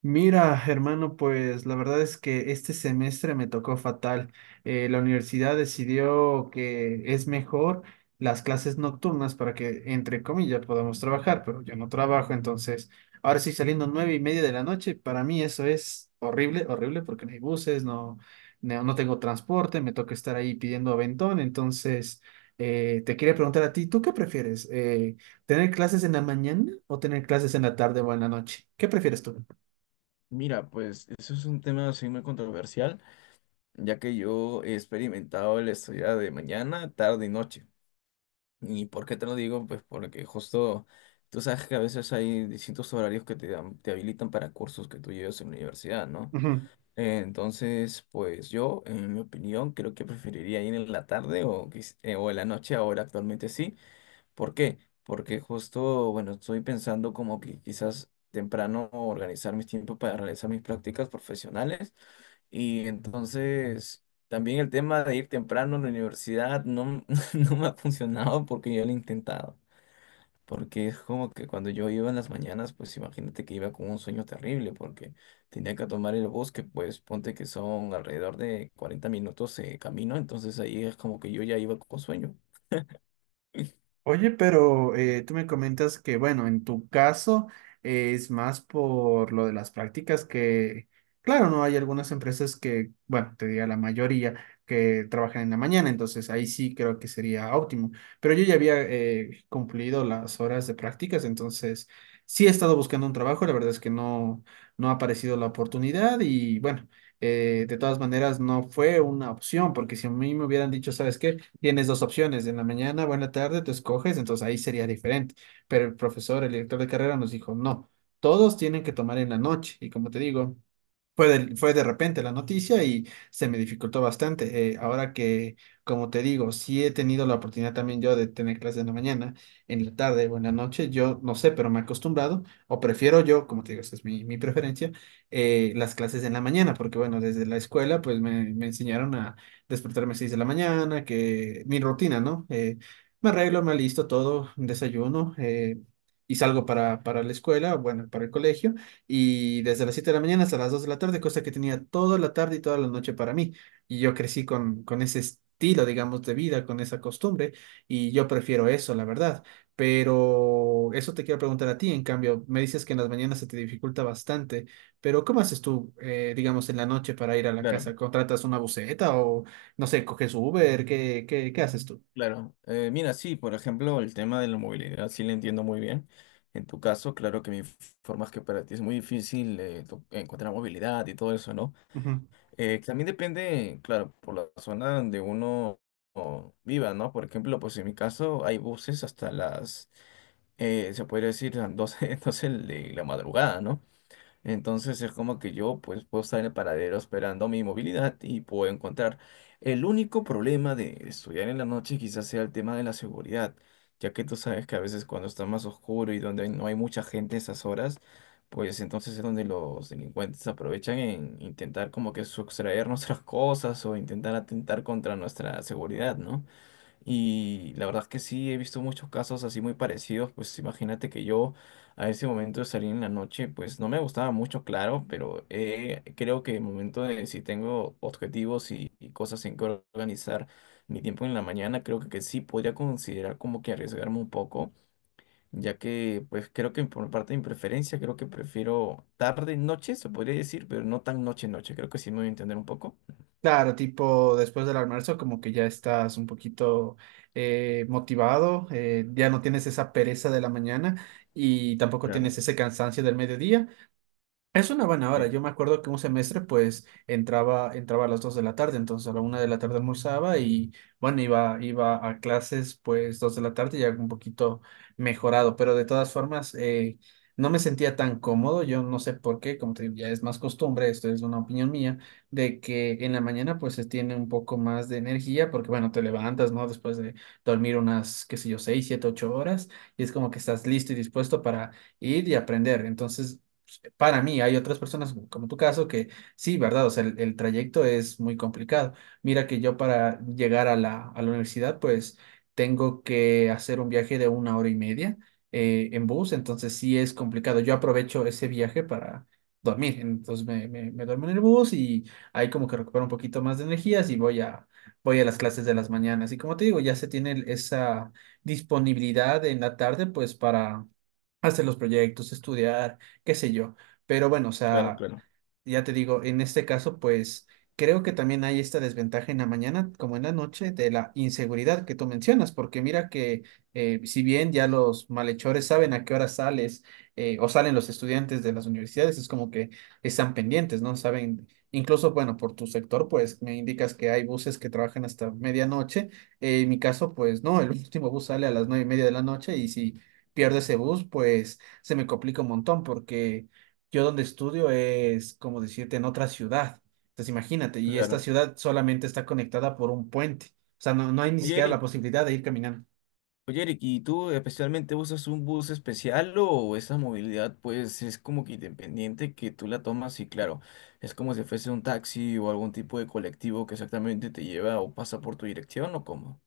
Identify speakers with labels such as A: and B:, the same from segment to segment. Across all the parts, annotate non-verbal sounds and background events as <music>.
A: Mira, hermano, pues la verdad es que este semestre me tocó fatal. La universidad decidió que es mejor las clases nocturnas para que, entre comillas, podamos trabajar, pero yo no trabajo, entonces ahora sí saliendo nueve y media de la noche, para mí eso es horrible, horrible, porque no hay buses, no, no tengo transporte, me toca estar ahí pidiendo aventón, entonces te quería preguntar a ti, ¿tú qué prefieres? ¿Tener clases en la mañana o tener clases en la tarde o en la noche? ¿Qué prefieres tú?
B: Mira, pues eso es un tema así muy controversial, ya que yo he experimentado el estudiar de mañana, tarde y noche. ¿Y por qué te lo digo? Pues porque justo tú sabes que a veces hay distintos horarios que te habilitan para cursos que tú llevas en la universidad, ¿no?
A: Ujú.
B: Entonces, pues yo, en mi opinión, creo que preferiría ir en la tarde o, o en la noche ahora actualmente sí. ¿Por qué? Porque justo, bueno, estoy pensando como que quizás temprano organizar mis tiempos para realizar mis prácticas profesionales y entonces también el tema de ir temprano a la universidad no, <laughs> no me ha funcionado porque yo lo he intentado. Porque es como que cuando yo iba en las mañanas, pues imagínate que iba con un sueño terrible porque tenía que tomar el bus, que pues ponte que son alrededor de 40 minutos de camino, entonces ahí es como que yo ya iba con sueño.
A: Oye, pero tú me comentas que, bueno, en tu caso es más por lo de las prácticas que, claro, no hay algunas empresas que, bueno, te diría la mayoría que trabajan en la mañana, entonces ahí sí creo que sería óptimo. Pero yo ya había cumplido las horas de prácticas, entonces sí he estado buscando un trabajo, la verdad es que no, no ha aparecido la oportunidad y, bueno, de todas maneras no fue una opción, porque si a mí me hubieran dicho, ¿sabes qué? Tienes dos opciones, en la mañana o en la tarde, tú escoges, entonces ahí sería diferente. Pero el profesor, el director de carrera nos dijo, no, todos tienen que tomar en la noche. Y como te digo, fue de repente la noticia y se me dificultó bastante. Ahora que, como te digo, sí he tenido la oportunidad también yo de tener clases en la mañana, en la tarde o en la noche, yo no sé, pero me he acostumbrado o prefiero yo, como te digo, esa es mi preferencia, las clases en la mañana, porque bueno, desde la escuela pues me enseñaron a despertarme a 6 de la mañana, que mi rutina, ¿no? Me arreglo, me alisto todo, desayuno y salgo para la escuela, bueno, para el colegio. Y desde las 7 de la mañana hasta las 2 de la tarde, cosa que tenía toda la tarde y toda la noche para mí. Y yo crecí con ese estilo, digamos, de vida, con esa costumbre, y yo prefiero eso, la verdad. Pero eso te quiero preguntar a ti, en cambio, me dices que en las mañanas se te dificulta bastante, pero ¿cómo haces tú, digamos, en la noche para ir a la casa?
B: Claro,
A: ¿Contratas una buseta o, no sé, coges Uber? Qué haces tú?
B: claro. Mira, sí, por ejemplo, el tema de la movilidad sí lo entiendo muy bien. En tu caso, claro que mi forma que para ti es muy difícil encontrar movilidad y todo eso, ¿no?
A: Ujú.
B: También depende, claro, por la zona donde viva, ¿no? Por ejemplo, pues en mi caso hay buses hasta las, se podría decir, las 12 <laughs> 12 de la madrugada, ¿no? Entonces es como que yo pues puedo estar en el paradero esperando mi movilidad y puedo encontrar. El único problema de estudiar en la noche quizás sea el tema de la seguridad, ya que tú sabes que a veces cuando está más oscuro y donde no hay mucha gente a esas horas, pues entonces es donde los delincuentes aprovechan en intentar como que sustraer nuestras <laughs> cosas o intentar atentar contra nuestra seguridad, ¿no? Y la verdad es que sí, he visto muchos casos así muy parecidos. Pues imagínate que yo a ese momento de salir en la noche, pues no me gustaba mucho, claro, pero creo que el momento de si tengo objetivos y cosas en que organizar mi tiempo en la mañana, creo que sí podría considerar como que arriesgarme un poco, ya que pues creo que por parte de mi preferencia, creo que prefiero tarde, noche, se podría decir, pero no tan noche, noche. Creo que sí me voy a entender un poco.
A: Claro, tipo después del almuerzo como que ya estás un poquito motivado, ya no tienes esa pereza de la mañana y tampoco tienes
B: Claro,
A: ese cansancio del mediodía, es una buena hora.
B: sí,
A: Yo me acuerdo que un semestre pues entraba a las 2 de la tarde, entonces a la 1 de la tarde almorzaba y bueno, iba a clases pues 2 de la tarde ya un poquito mejorado, pero de todas formas no me sentía tan cómodo. Yo no sé por qué, como te digo, ya es más costumbre, esto es una opinión mía, de que en la mañana pues se tiene un poco más de energía porque bueno, te levantas, ¿no? Después de dormir unas, qué sé yo, 6 7 8 horas y es como que estás listo y dispuesto para ir y aprender. Entonces para mí, hay otras personas como tu caso que sí, ¿verdad? O sea, el trayecto es muy complicado. Mira que yo para llegar a a la universidad, pues tengo que hacer un viaje de una hora y media en bus, entonces sí es complicado. Yo aprovecho ese viaje para dormir, entonces me duermo en el bus y ahí como que recupero un poquito más de energías y voy a, voy a las clases de las mañanas. Y como te digo, ya se tiene esa disponibilidad en la tarde, pues para hacer los proyectos, estudiar qué sé yo. Pero bueno, o
B: claro,
A: sea,
B: claro,
A: ya te digo, en este caso, pues creo que también hay esta desventaja en la mañana como en la noche de la inseguridad que tú mencionas, porque mira que si bien ya los malhechores saben a qué hora sales o salen los estudiantes de las universidades, es como que están pendientes, ¿no? Saben, incluso, bueno, por tu sector, pues me indicas que hay buses que trabajan hasta medianoche. En mi caso, pues no, el último bus sale a las nueve y media de la noche y si pierdo ese bus, pues se me complica un montón porque yo donde estudio es, como decirte, en otra ciudad. Entonces imagínate, y esta
B: claro.
A: ciudad solamente está conectada por un puente. O sea, no, no hay ni
B: Oye,
A: siquiera
B: Eric.
A: la posibilidad de ir caminando.
B: Oye, Eric, ¿y tú especialmente usas un bus especial o esa movilidad pues es como que independiente que tú la tomas y claro, es como si fuese un taxi o algún tipo de colectivo que exactamente te lleva o pasa por tu dirección o cómo?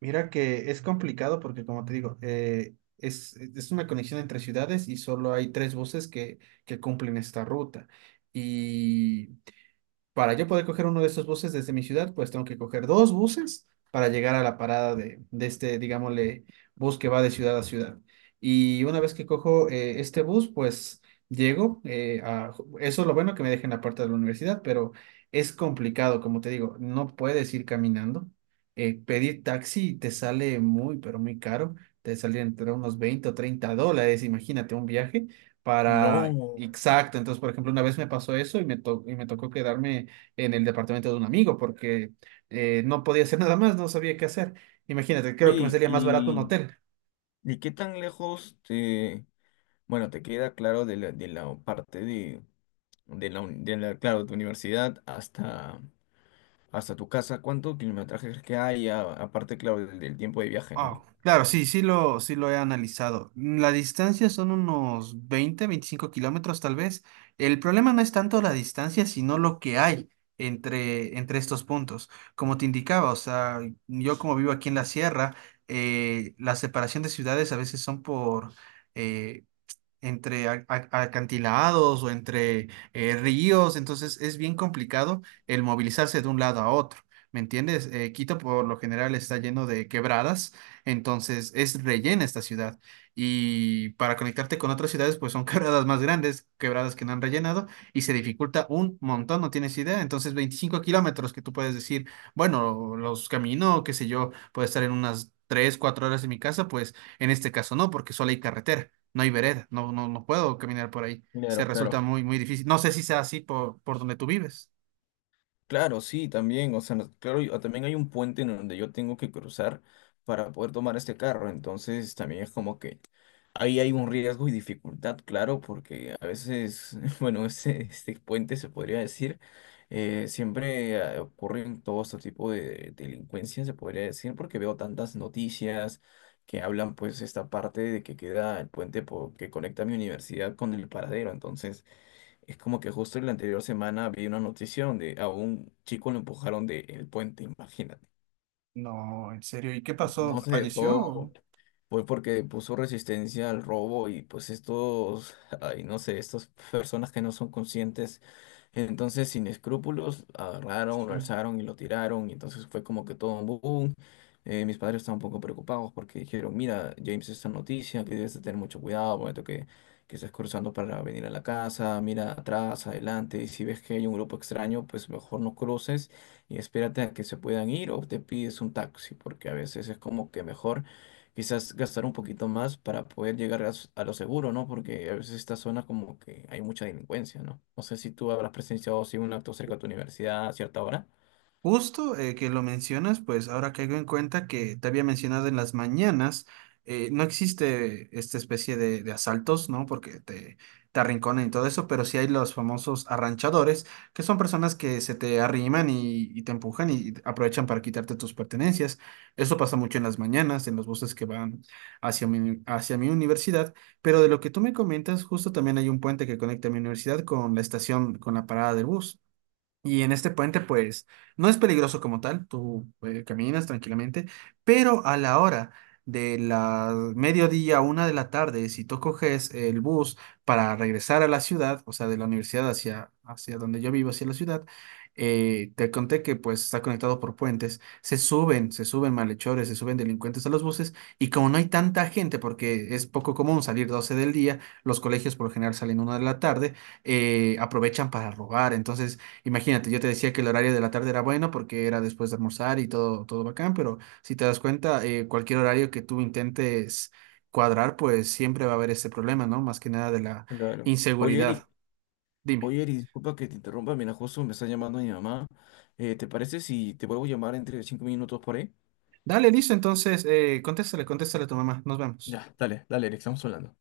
A: Mira que es complicado porque, como te digo, es una conexión entre ciudades y solo hay tres buses que cumplen esta ruta. Y para yo poder coger uno de esos buses desde mi ciudad, pues tengo que coger dos buses para llegar a la parada de este, digámosle, bus que va de ciudad a ciudad. Y una vez que cojo este bus, pues llego a... Eso es lo bueno que me deja en la puerta de la universidad, pero es complicado, como te digo, no puedes ir caminando. Pedir taxi te sale muy, pero muy caro. Te sale entre unos $20 o $30, imagínate un viaje para...
B: No.
A: Exacto, entonces, por ejemplo, una vez me pasó eso y me tocó quedarme en el departamento de un amigo porque no podía hacer <laughs> nada más, no sabía qué hacer. Imagínate, creo que me
B: Oye,
A: salía más barato un
B: ¿y,
A: hotel.
B: y qué tan lejos te, bueno, te queda claro de la parte de la, claro, de tu universidad hasta, tu casa? ¿Cuánto kilometraje crees que hay? Aparte, claro, del tiempo de viaje, ¿no?
A: Oh, claro, sí, sí lo he analizado. La distancia son unos 20, 25 kilómetros tal vez. El problema no es tanto la distancia, sino lo que hay entre estos puntos. Como te indicaba, o sea, yo como vivo aquí en la sierra, la separación de ciudades a veces son eh, entre acantilados o entre ríos, entonces es bien complicado el movilizarse de un lado a otro. ¿Me entiendes? Quito por lo general está lleno de quebradas, entonces es rellena esta ciudad. Y para conectarte con otras ciudades, pues son <laughs> quebradas más grandes, quebradas que no han rellenado, y se dificulta un montón, no tienes idea. Entonces 25 kilómetros que tú puedes decir, bueno, los camino, qué sé yo, puedo estar en unas 3 4 horas en mi casa, pues en este caso no, porque solo hay carretera, no hay vereda, no puedo caminar por ahí. Se
B: Claro, claro.
A: resulta muy, muy difícil. No sé si sea así por donde tú vives.
B: Claro, sí, también, o sea, claro, también hay un puente en donde yo tengo que cruzar para poder tomar este carro, entonces también es como que ahí hay un riesgo y dificultad, claro, porque a veces, <laughs> bueno, este puente se podría decir, siempre ocurren todo este tipo de delincuencia, se podría decir, porque veo tantas noticias que hablan pues esta parte de que queda el puente que conecta mi universidad con el paradero, entonces... Es como que justo en la anterior semana vi una noticia donde a un chico lo empujaron del puente, imagínate.
A: No, en serio. ¿Y qué pasó?
B: No se dejó,
A: ¿Falleció?
B: fue porque puso resistencia al robo y pues ay, no sé, estas personas que no son conscientes, entonces sin escrúpulos, agarraron, lo
A: Sí.
B: alzaron y lo tiraron y entonces fue como que todo un boom. Mis padres estaban un poco preocupados porque dijeron, mira, James, esta noticia, que debes de tener mucho cuidado, momento que, estás cruzando para venir a la casa, mira atrás, adelante, y si ves que hay un grupo extraño, pues mejor no cruces y espérate a que se puedan ir o te pides un taxi, porque a veces es como que mejor quizás gastar un poquito más para poder llegar a lo seguro, ¿no? Porque a veces esta zona como que hay mucha delincuencia, ¿no? No sé si tú habrás presenciado así un acto cerca de tu universidad a cierta hora.
A: Justo que lo mencionas, pues ahora caigo en cuenta que te había mencionado en las mañanas, no existe esta especie de asaltos, ¿no? Porque te arrinconan y todo eso, pero sí hay los famosos arranchadores, que son personas que se te arriman y te empujan y aprovechan para quitarte tus pertenencias. Eso pasa mucho en las mañanas, en los buses que van hacia mi universidad, pero de lo que tú me comentas, justo también hay un puente que conecta mi universidad con la estación, con la parada del bus. Y en este puente, pues, no es peligroso como tal, tú caminas tranquilamente, pero a la hora de la mediodía, 1 de la tarde, si tú coges el bus para regresar a la ciudad, o sea, de la universidad hacia, hacia donde yo vivo, hacia la ciudad, te conté que pues está conectado por puentes, se suben malhechores, se suben delincuentes a los buses, y como no hay tanta gente, porque es poco común salir 12 del día, los colegios por lo general salen una de la tarde, aprovechan para robar, entonces... Imagínate, yo te decía que el horario de la tarde era bueno porque era después de almorzar y todo, todo bacán, pero si te das cuenta, cualquier horario que tú intentes cuadrar, pues siempre va a haber ese problema, ¿no? Más que nada de la
B: Claro. Oye, Eric.
A: inseguridad. Dime.
B: Oye, Eric. Disculpa que te interrumpa, mira, justo me está llamando mi mamá. ¿Te parece si te vuelvo a llamar entre 5 minutos por ahí?
A: Dale, listo, entonces, contéstale, contéstale a tu mamá. Nos vemos.
B: Ya, dale, dale, Eric, estamos hablando.